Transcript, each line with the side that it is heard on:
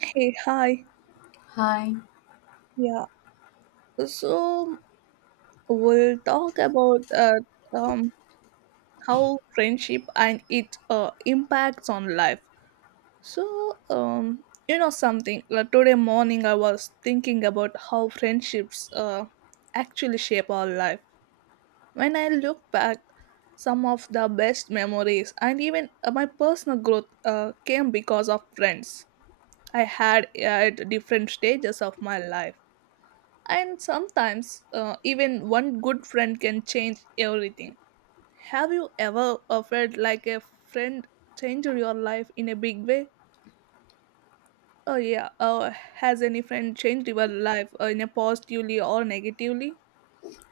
right: Hey, hi.
left: Hi.
right: Yeah. So we'll talk about um, how friendship and its impacts on life. So, something, like today morning I was thinking about how friendships actually shape our life. When I look back, some of the best memories and even my personal growth came because of friends I had at different stages of my life. And sometimes, even one good friend can change everything. Have you ever felt like a friend changed your life in a big way? Oh, yeah. Has any friend changed your life in a positively or negatively?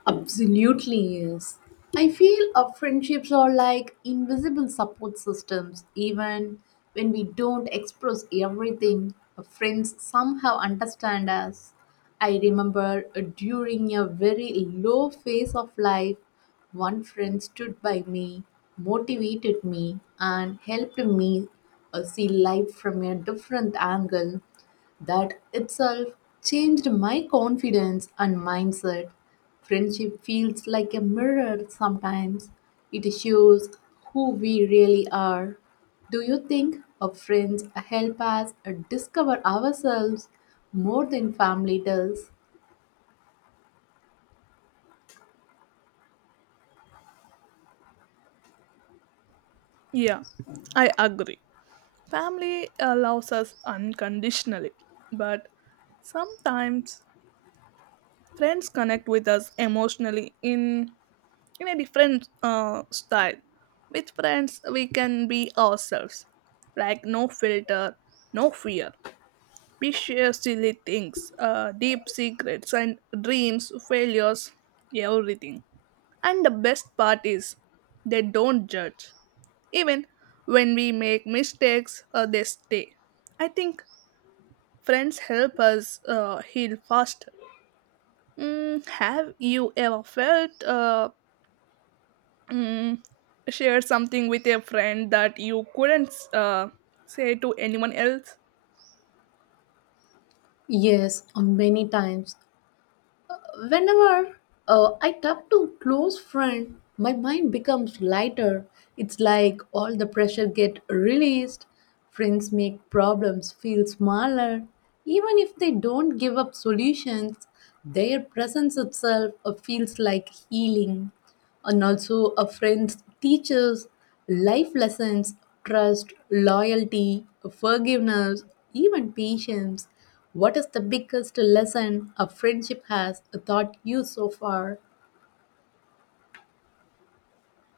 left: Absolutely, yes. I feel our friendships are like invisible support systems. Even when we don't express everything, our friends somehow understand us. I remember during a very low phase of life, one friend stood by me, motivated me, and helped me see life from a different angle. That itself changed my confidence and mindset. Friendship feels like a mirror sometimes. It shows who we really are. Do you think our friends help us discover ourselves more than family does?
right: Yeah, I agree. Family allows us unconditionally, but sometimes friends connect with us emotionally in a different style. With friends, we can be ourselves, like no filter, no fear. We share silly things, deep secrets, and dreams, failures, everything. And the best part is, they don't judge. Even when we make mistakes, they stay. I think friends help us heal faster. Have you ever felt mm, share something with a friend that you couldn't say to anyone else.
left: Yes, many times. Whenever I talk to close friend, my mind becomes lighter. It's like all the pressure get released. Friends make problems feel smaller. Even if they don't give up solutions, their presence itself feels like healing. And also a friends teaches life lessons, trust, loyalty, forgiveness, even patience. What is the biggest lesson a friendship has taught you so far?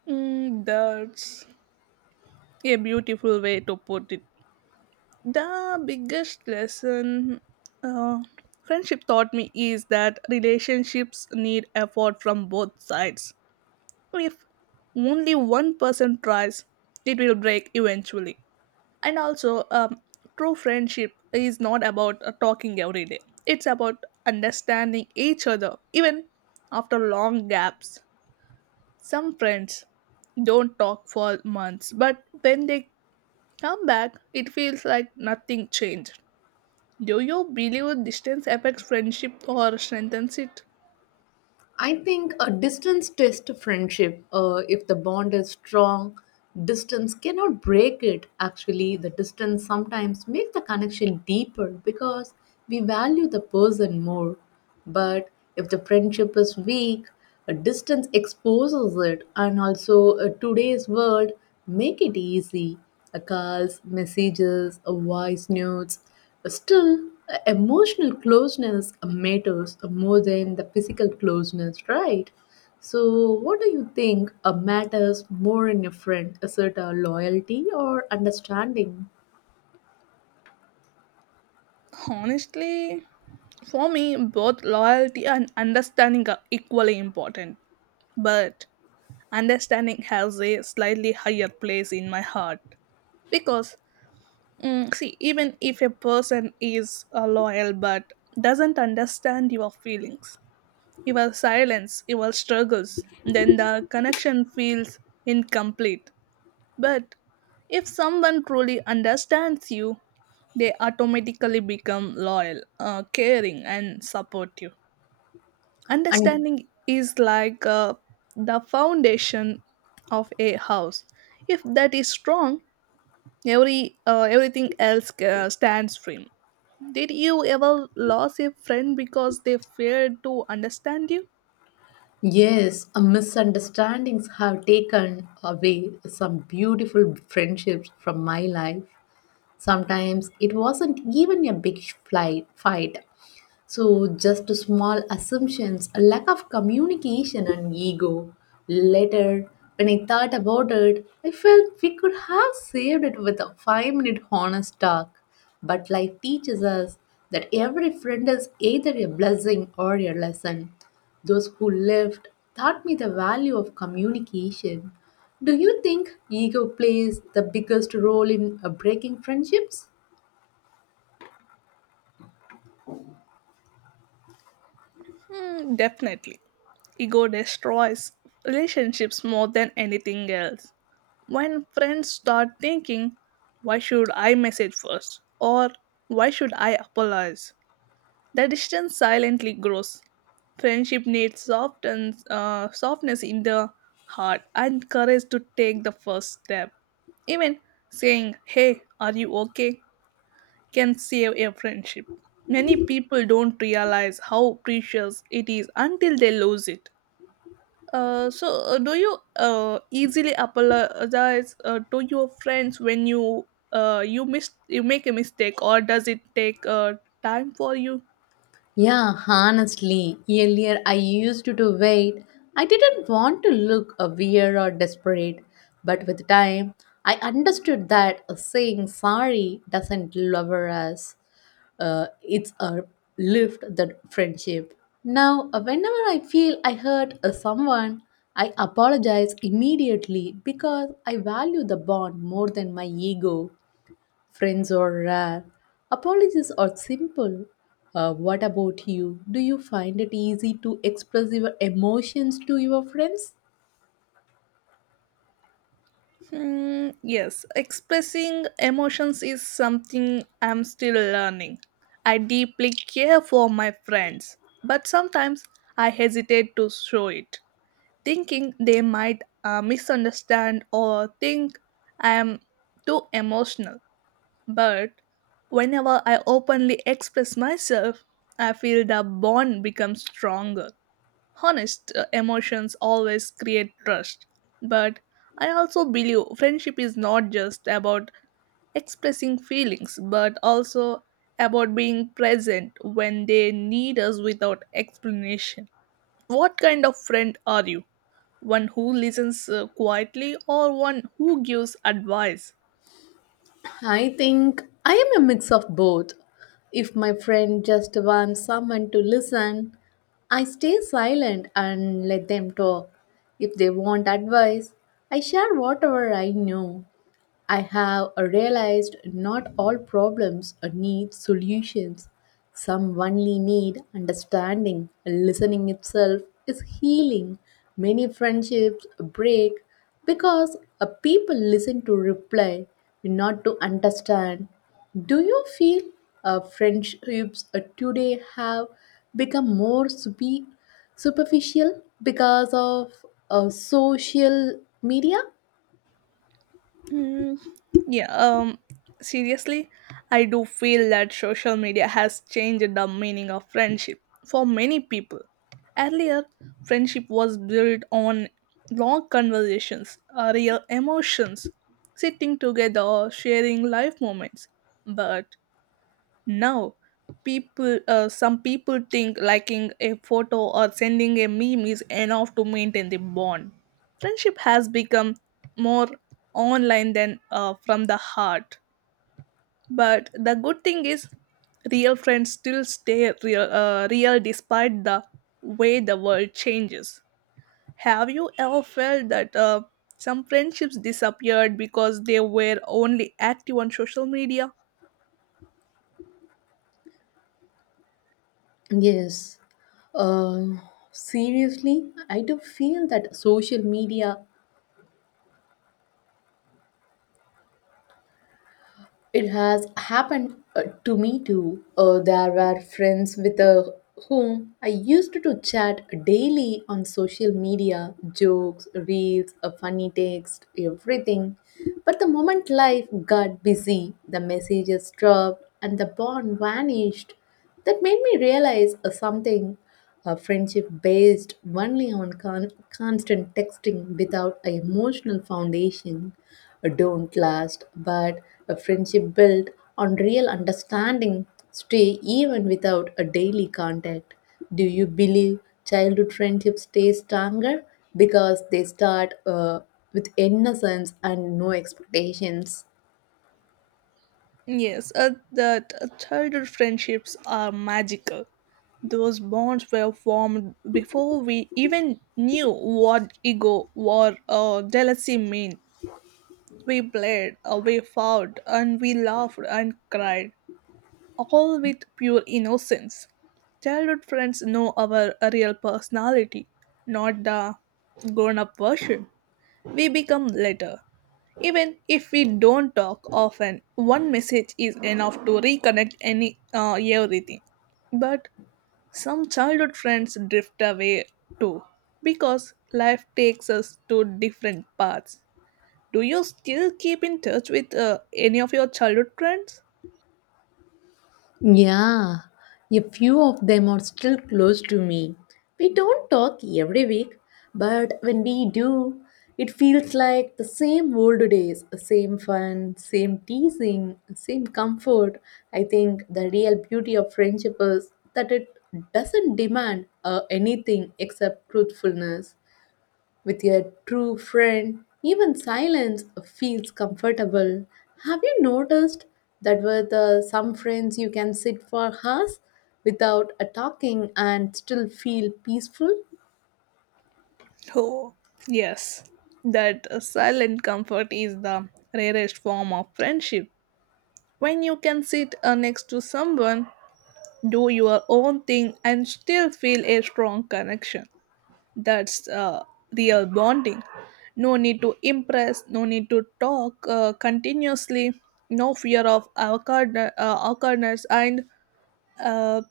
right: That's a beautiful way to put it. The biggest lesson uh, friendship taught me is that relationships need effort from both sides. If only one person tries, it will break eventually. And also true friendship is not about talking every day, it's about understanding each other even after long gaps. Some friends don't talk for months, but when they come back it feels like nothing changed. Do you believe distance affects friendship or strengthens it?
left: I think a distance test friendship. If the bond is strong, distance cannot break it. Actually, the distance sometimes makes the connection deeper because we value the person more. But if the friendship is weak, a distance exposes it, and also today's world make it easy. A calls, messages, a voice notes. Still, emotional closeness matters more than the physical closeness, right? So, what do you think matters more in a friend? Is it a loyalty or understanding?
right: Honestly, for me both loyalty and understanding are equally important, but understanding has a slightly higher place in my heart, because see, even if a person is loyal but doesn't understand your feelings, your silence, your struggles, then the connection feels incomplete. But if someone truly understands you, they automatically become loyal, caring and supportive.
left: And
right: Understanding is like the foundation of a house. If that is strong, everything else stands firm. Did you ever lose a friend because they failed to understand you?
left: yes, misunderstandings have taken away some beautiful friendships from my life. Sometimes it wasn't even a fight. So, just small assumptions, a lack of communication, and ego. Later, when I thought about it, I felt we could have saved it with a 5-minute honest talk. But life teaches us that every friend is either a blessing or a lesson. Those who left taught me the value of communication. Do you think ego plays the biggest role in breaking friendships?
right: Hmm, definitely. Ego destroys relationships more than anything else. When friends start thinking, why should I message first? Or why should I apologize? The distance silently grows. Friendship needs softness in the heart and courage to take the first step. Even saying, "Hey, are you okay?" can save a friendship. Many people don't realize how precious it is until they lose it. So, do you easily apologize to your friends when you you miss you make a mistake, or does it take time for you?
left: Yeah, honestly, earlier I used to wait. I didn't want to look a weird or desperate, but with time, I understood that saying sorry doesn't lower us. It's a lift the friendship. Now, whenever I feel I hurt someone, I apologize immediately because I value the bond more than my ego. Friends are rare. Apologies are simple. What about you? Do you find it easy to express your emotions to your friends?
right: Hmm, yes, expressing emotions is something I'm still learning. I deeply care for my friends, but sometimes I hesitate to show it, thinking they might misunderstand or think I am too emotional. But whenever I openly express myself, I feel the bond becomes stronger. Honest emotions always create trust. But I also believe friendship is not just about expressing feelings, but also about being present when they need us without explanation. What kind of friend are you? One who listens quietly, or one who gives advice?
left: I think I am a mix of both. If my friend just wants someone to listen, I stay silent and let them talk. If they want advice, I share whatever I know. I have realized not all problems need solutions. Some only need understanding. Listening itself is healing. Many friendships break because people listen to reply, not to understand. Do you feel friendships today have become more superficial because of social media?
right: Mm, yeah, um, Seriously, I do feel that social media has changed the meaning of friendship for many people. Earlier, friendship was built on long conversations, real emotions, sitting together, sharing life moments. But now, some people think liking a photo or sending a meme is enough to maintain the bond. Friendship has become more online than from the heart. But the good thing is, real friends still stay real, real despite the way the world changes. Have you ever felt that some friendships disappeared because they were only active on social media?
left: Yes. Um Seriously, I do feel that social media, it has happened to me too. There were friends with whom I used to chat daily on social media, jokes, reels, a funny text, everything. But the moment life got busy, the messages dropped and the bond vanished. That made me realize something. A friendship based only on constant texting without an emotional foundation don't last, but a friendship built on real understanding stay even without a daily contact. Do you believe childhood friendships stay stronger because they start with innocence and no expectations?
right: Yes, that childhood friendships are magical. Those bonds were formed before we even knew what ego or jealousy meant. We played, we fought, and we laughed and cried, all with pure innocence. Childhood friends know our real personality, not the grown up version we become later. Even if we don't talk often, one message is enough to reconnect any everything. But some childhood friends drift away too, because life takes us to different paths. Do you still keep in touch with any of your childhood friends?
left: Yeah, a few of them are still close to me. We don't talk every week, but when we do, it feels like the same old days, same fun, same teasing, same comfort. I think the real beauty of friendship is that it doesn't demand anything except truthfulness. With a true friend, even silence feels comfortable. Have you noticed that with some friends you can sit for hours without talking and still feel peaceful?
right: Oh, yes. That silent comfort is the rarest form of friendship. When you can sit next to someone, do your own thing, and still feel a strong connection. That's real bonding. No need to impress, no need to talk continuously, no fear of awkwardness, and uh,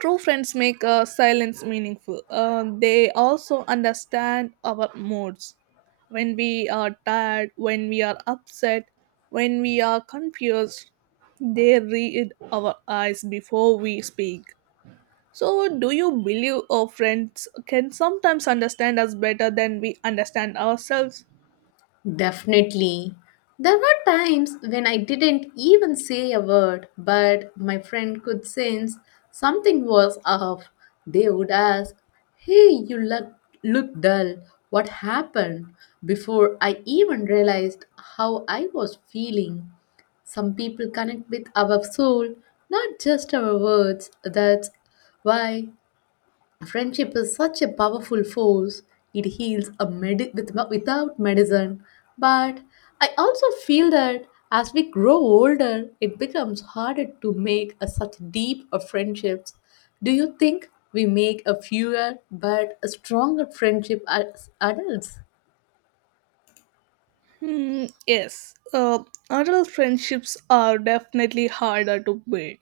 right: true friends make silence meaningful. They also understand our moods. When we are tired, when we are upset, when we are confused, they read our eyes before we speak. So, do you believe our friends can sometimes understand us better than we understand ourselves?
left: Definitely. There were times when I didn't even say a word, but my friend could sense something was off. They would ask, "Hey, you look dull. What happened?" Before I even realized how I was feeling. Some people connect with our soul, not just our words. That's why friendship is such a powerful force. It heals a with, without medicine. But I also feel that as we grow older, it becomes harder to make a, such deep of friendships. Do you think we make a fewer but a stronger friendship as adults?
right: Hmm, yes. Adult friendships are definitely harder to build.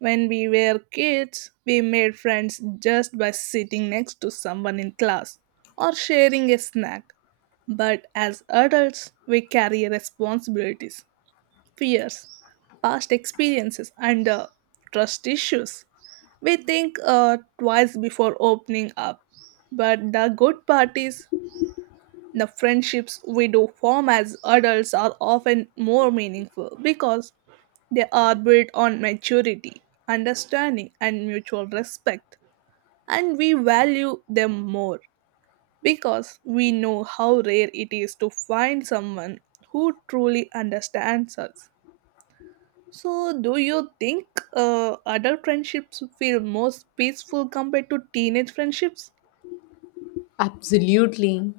right: When we were kids, we made friends just by sitting next to someone in class or sharing a snack. But as adults, we carry responsibilities, fears, past experiences, and trust issues. We think twice before opening up. But the good part is, the friendships we do form as adults are often more meaningful, because they are built on maturity, understanding, and mutual respect, and we value them more because we know how rare it is to find someone who truly understands us. So, do you think adult friendships feel more peaceful compared to teenage friendships?
left: Absolutely.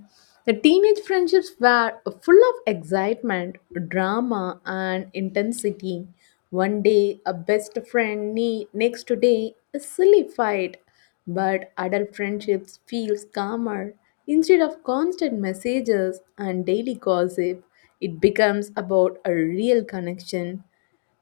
left: The teenage friendships were full of excitement, drama, and intensity. One day, a best friend, next day, a silly fight. But adult friendships feels calmer. Instead of constant messages and daily gossip, it becomes about a real connection.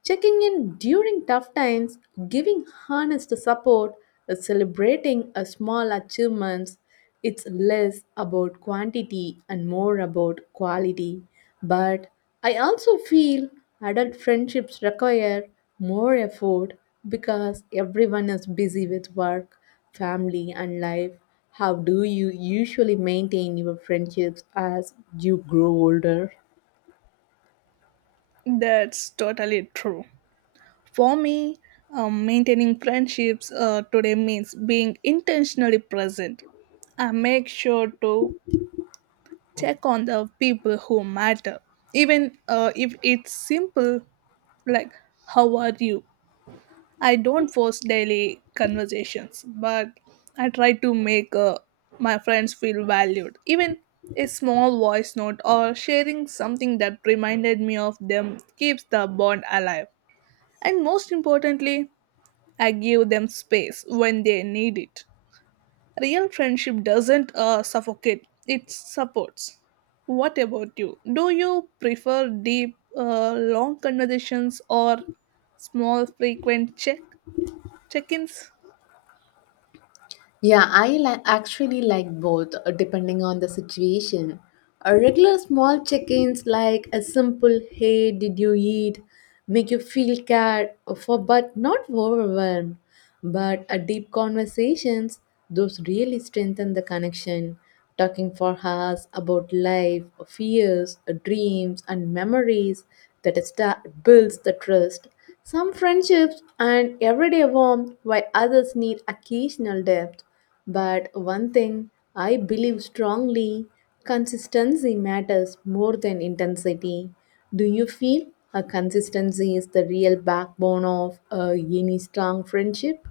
left: Checking in during tough times, giving honest support, celebrating a small achievements, it's less about quantity and more about quality. But I also feel adult friendships require more effort because everyone is busy with work, family, and life. How do you usually maintain your friendships as you grow older?
right: That's totally true. For me, maintaining friendships today means being intentionally present. I make sure to check on the people who matter, even if it's simple, like how are you. I don't force daily conversations, but I try to make my friends feel valued. Even a small voice note or sharing something that reminded me of them keeps the bond alive. And most importantly, I give them space when they need it. Real friendship doesn't suffocate, it supports. What about you? Do you prefer deep, long conversations or small, frequent check ins?
left: Yeah, I actually like both depending on the situation. A regular small check-ins like a simple "Hey, did you eat?" make you feel cared for, but not overwhelmed. But a deep conversations, those really strengthen the connection, talking for hours about life, fears, dreams, and memories that builds the trust. Some friendships and everyday warmth, while others need occasional depth. But one thing I believe strongly, consistency matters more than intensity. Do you feel a consistency is the real backbone of any strong friendship?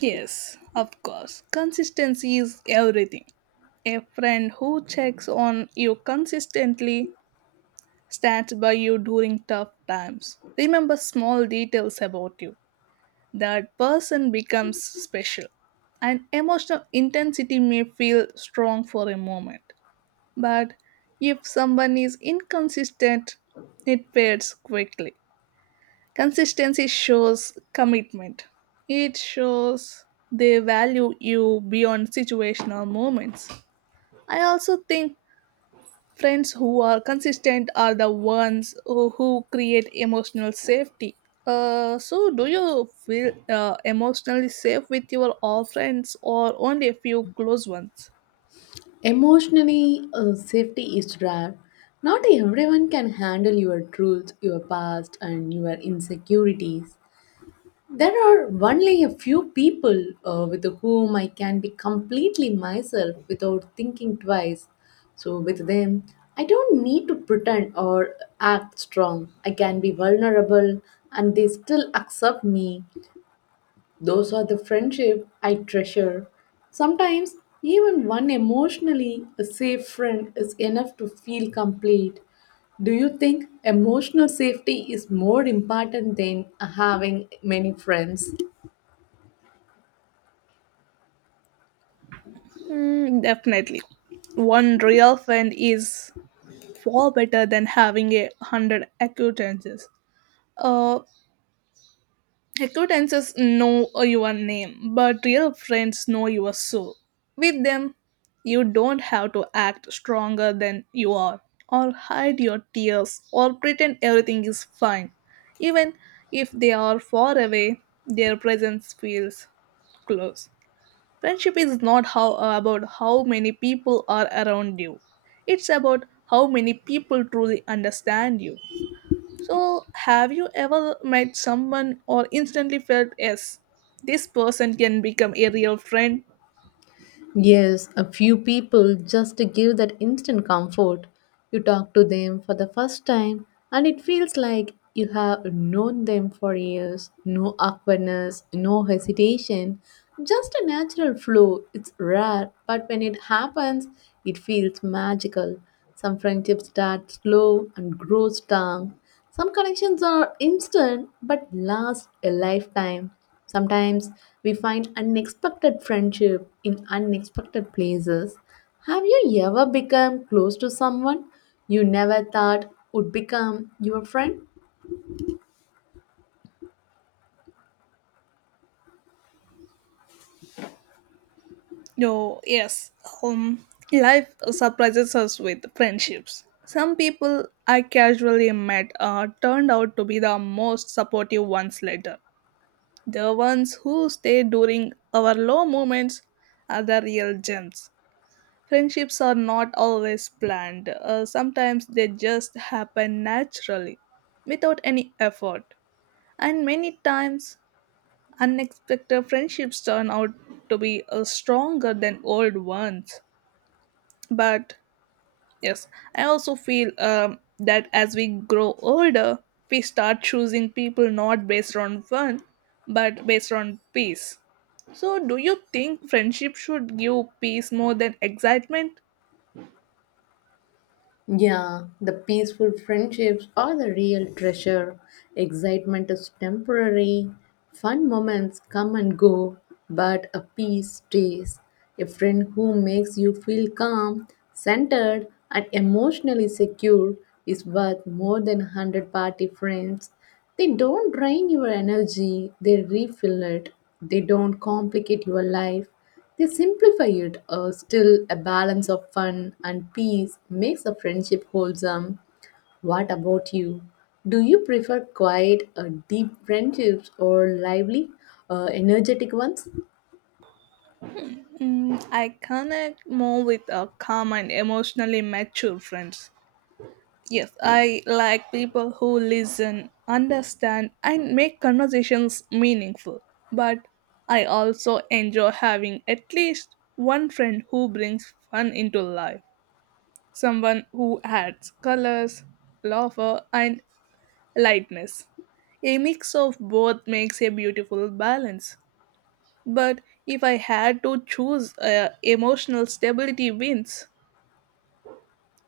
right: Yes, of course. Consistency is everything. A friend who checks on you consistently, stands by you during tough times, Remember small details about you, that person becomes special. And emotional intensity may feel strong for a moment, but if someone is inconsistent, it fades quickly. Consistency shows commitment, it shows they value you beyond situational moments. I also think friends who are consistent are the ones who create emotional safety. So, do you feel emotionally safe with your all friends or only a few close ones?
left: Emotionally, safety is rare. Not everyone can handle your truth, your past, and your insecurities. There are only a few people with whom I can be completely myself without thinking twice. So, with them, I don't need to pretend or act strong. I can be vulnerable and they still accept me. Those are the friendship I treasure. Sometimes even one emotionally safe friend is enough to feel complete. Do you think emotional safety is more important than having many friends?
right: Hmm, definitely. One real friend is far better than having a hundred acquaintances. Uh, Acquaintances know your name, but real friends know your soul. With them, you don't have to act stronger than you are, or hide your tears, or pretend everything is fine. Even if they are far away, their presence feels close. Friendship is not how about how many people are around you. It's about how many people truly understand you. So, have you ever met someone or instantly felt, yes, this person can become a real friend?
left: Yes, a few people just give that instant comfort. You talk to them for the first time, and it feels like you have known them for years. No awkwardness, no hesitation, just a natural flow. It's rare, but when it happens, it feels magical. Some friendships start slow and grow strong. Some connections are instant but last a lifetime. Sometimes we find unexpected friendship in unexpected places. Have you ever become close to someone you never thought would become your friend?
right: No, yes, life surprises us with friendships. Some people I casually met turned out to be the most supportive ones later. The ones who stay during our low moments are the real gems. Friendships are not always planned, sometimes they just happen naturally without any effort. And many times, unexpected friendships turn out to be stronger than old ones. But yes, I also feel that as we grow older, we start choosing people not based on fun but based on peace. So, do you think friendship should give peace more than excitement?
left: Yeah, the peaceful friendships are the real treasure. Excitement is temporary. Fun moments come and go, but a peace stays. A friend who makes you feel calm, centered, and emotionally secure is worth more than 100 party friends. They don't drain your energy, they refill it. They don't complicate your life. They simplify it. Still a balance of fun and peace makes a friendship wholesome. What about you? Do you prefer quiet, deep friendships or lively, energetic ones?
right: Mm, I connect more with a calm and emotionally mature friends. Yes, I like people who listen, understand, and make conversations meaningful. But I also enjoy having at least one friend who brings fun into life. Someone who adds colors, laughter, and lightness. A mix of both makes a beautiful balance. But if I had to choose, emotional stability wins.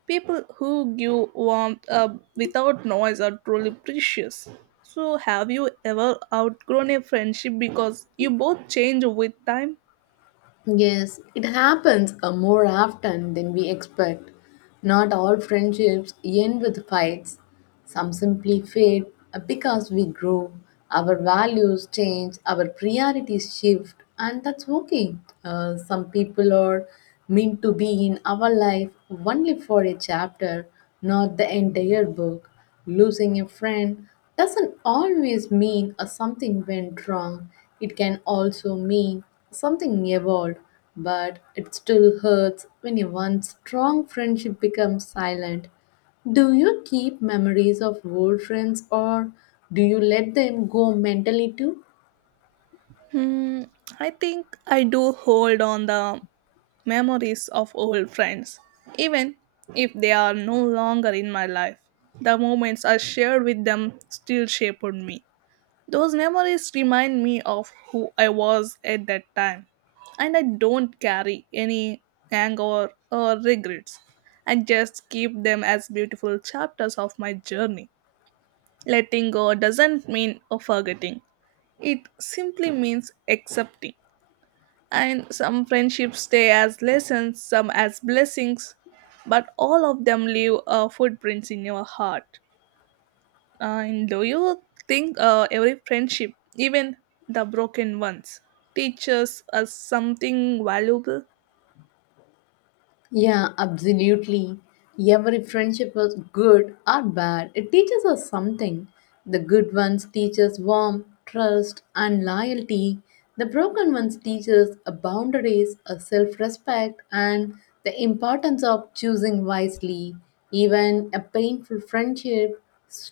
right: People who give warmth without noise are truly precious. So, have you ever outgrown a friendship because you both change with time?
left: Yes, it happens more often than we expect. Not all friendships end with fights. Some simply fade because we grow, our values change, our priorities shift, and that's okay. Some people are meant to be in our life only for a chapter, not the entire book. Losing a friend doesn't always mean something went wrong. It can also mean something evolved, but it still hurts when a once strong friendship becomes silent. Do you keep memories of old friends or do you let them go mentally too?
right: Hmm, I think I do hold on the memories of old friends, even if they are no longer in my life. The moments I shared with them still shaped me. Those memories remind me of who I was at that time, and I don't carry any anger or regrets. I just keep them as beautiful chapters of my journey. Letting go doesn't mean forgetting, it simply means accepting. And some friendships stay as lessons, some as blessings, but all of them leave footprints in your heart. And do you think every friendship, even the broken ones, teaches us something valuable?
left: Yeah, absolutely. Every friendship is good or bad. It teaches us something. The good ones teach us warmth, trust, and loyalty. The broken ones teach us a boundaries, a self-respect, and the importance of choosing wisely. Even a painful friendship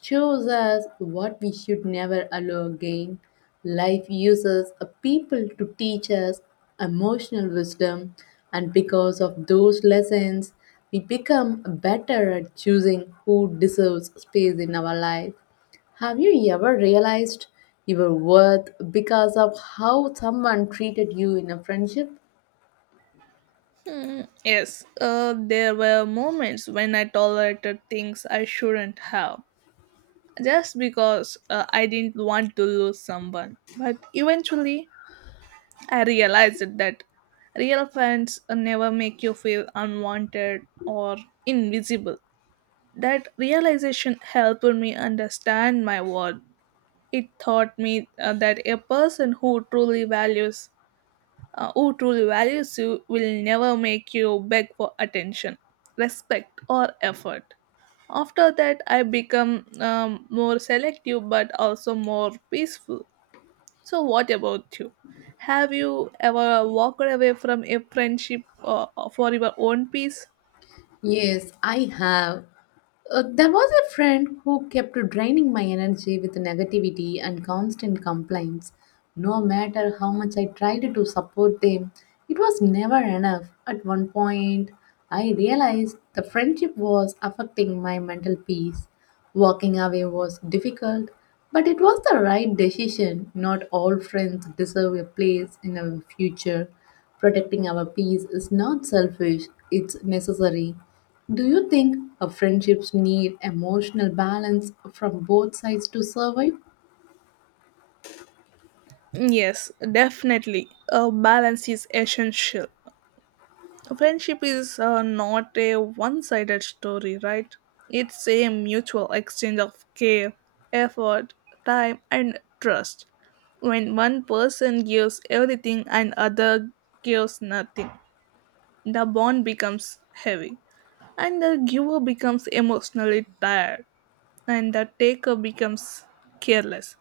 left: shows us what we should never allow again. Life uses a people to teach us emotional wisdom, and because of those lessons, we become better at choosing who deserves space in our life. Have you ever realized your worth because of how someone treated you in a friendship?
right: Hmm, yes, there were moments when I tolerated things I shouldn't have, just because I didn't want to lose someone. But eventually, I realized that real friends never make you feel unwanted or invisible. That realization helped me understand my worth. It taught me that a person who truly values you will never make you beg for attention, respect or effort. After that, I become more selective but also more peaceful. So, what about you? Have you ever walked away from a friendship for your own peace?
left: Yes, I have. There was a friend who kept draining my energy with negativity and constant complaints. No matter how much I tried to support them, it was never enough. At one point, I realized the friendship was affecting my mental peace. Walking away was difficult, but it was the right decision. Not all friends deserve a place in our future. Protecting our peace is not selfish, it's necessary. Do you think a friendships need emotional balance from both sides to survive?
right: Yes, definitely. A balance is essential. Friendship is not a one sided story, right? It's a mutual exchange of care, effort, time, and trust. When one person gives everything and other gives nothing, the bond becomes heavy, and the giver becomes emotionally tired, and the taker becomes careless.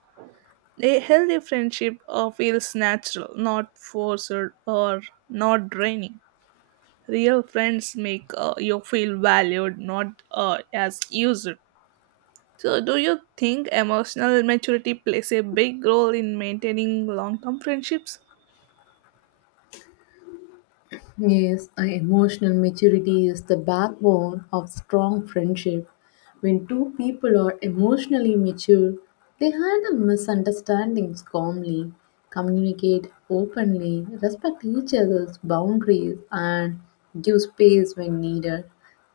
right: A healthy friendship feels natural, not forced or not draining. Real friends make you feel valued, not as used. So, do you think emotional maturity plays a big role in maintaining long term friendships?
left: Yes, emotional maturity is the backbone of strong friendship. When two people are emotionally mature, they handle misunderstandings calmly, communicate openly, respect each other's boundaries, and give space when needed.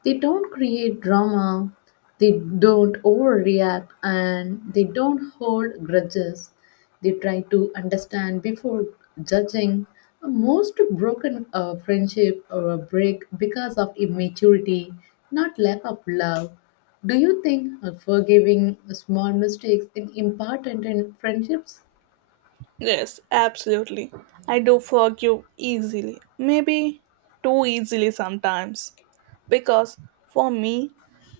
left: They don't create drama, they don't overreact, and they don't hold grudges. They try to understand before judging. A most broken friendship or a break because of immaturity, not lack of love. Do you think forgiving small mistakes is important in friendships?
right: Yes, absolutely. I do forgive easily. Maybe too easily sometimes. Because for me,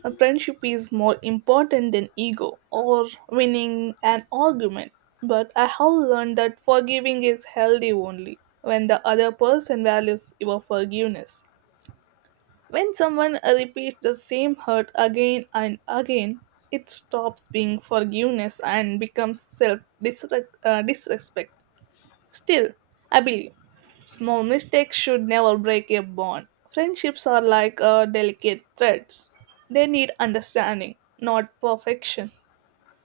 right: a friendship is more important than ego or winning an argument. But I have learned that forgiving is healthy only when the other person values your forgiveness. When someone repeats the same hurt again and again, it stops being forgiveness and becomes self disrespect. Still, I believe small mistakes should never break a bond. Friendships are like delicate threads, they need understanding, not perfection.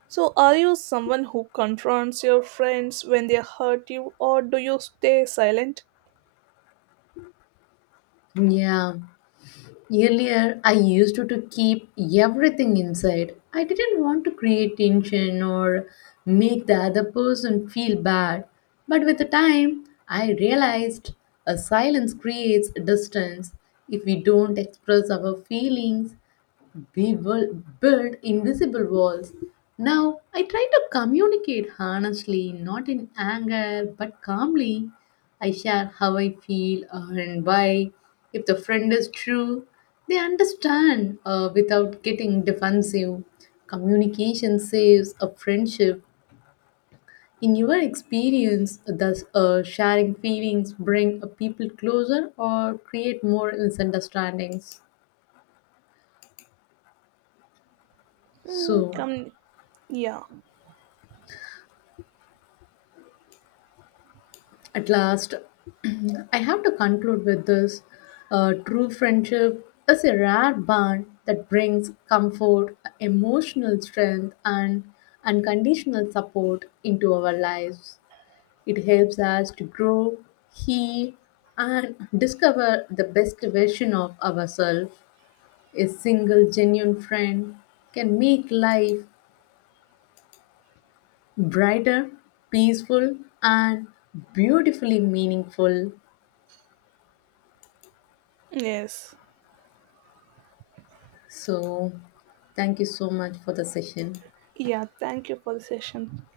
right: So, are you someone who confronts your friends when they hurt you, or do you stay silent?
left: Yeah, earlier, I used to keep everything inside. I didn't want to create tension or make the other person feel bad. But with the time, I realized a silence creates distance. If we don't express our feelings, we will build invisible walls. Now, I try to communicate honestly, not in anger, but calmly. I share how I feel and why. If the friend is true, they understand without getting defensive. Communication saves a friendship. In your experience, does sharing feelings bring people closer or create more misunderstandings?
right: Mm,
left: So,
right: Come, yeah,
left: at last, I have to conclude with this. True friendship is a rare bond that brings comfort, emotional strength, and unconditional support into our lives. It helps us to grow, heal, and discover the best version of ourselves. A single genuine friend can make life brighter, peaceful, and beautifully meaningful.
right: yes,
left: So, thank you so much for the session.
right: yeah, thank you for the session.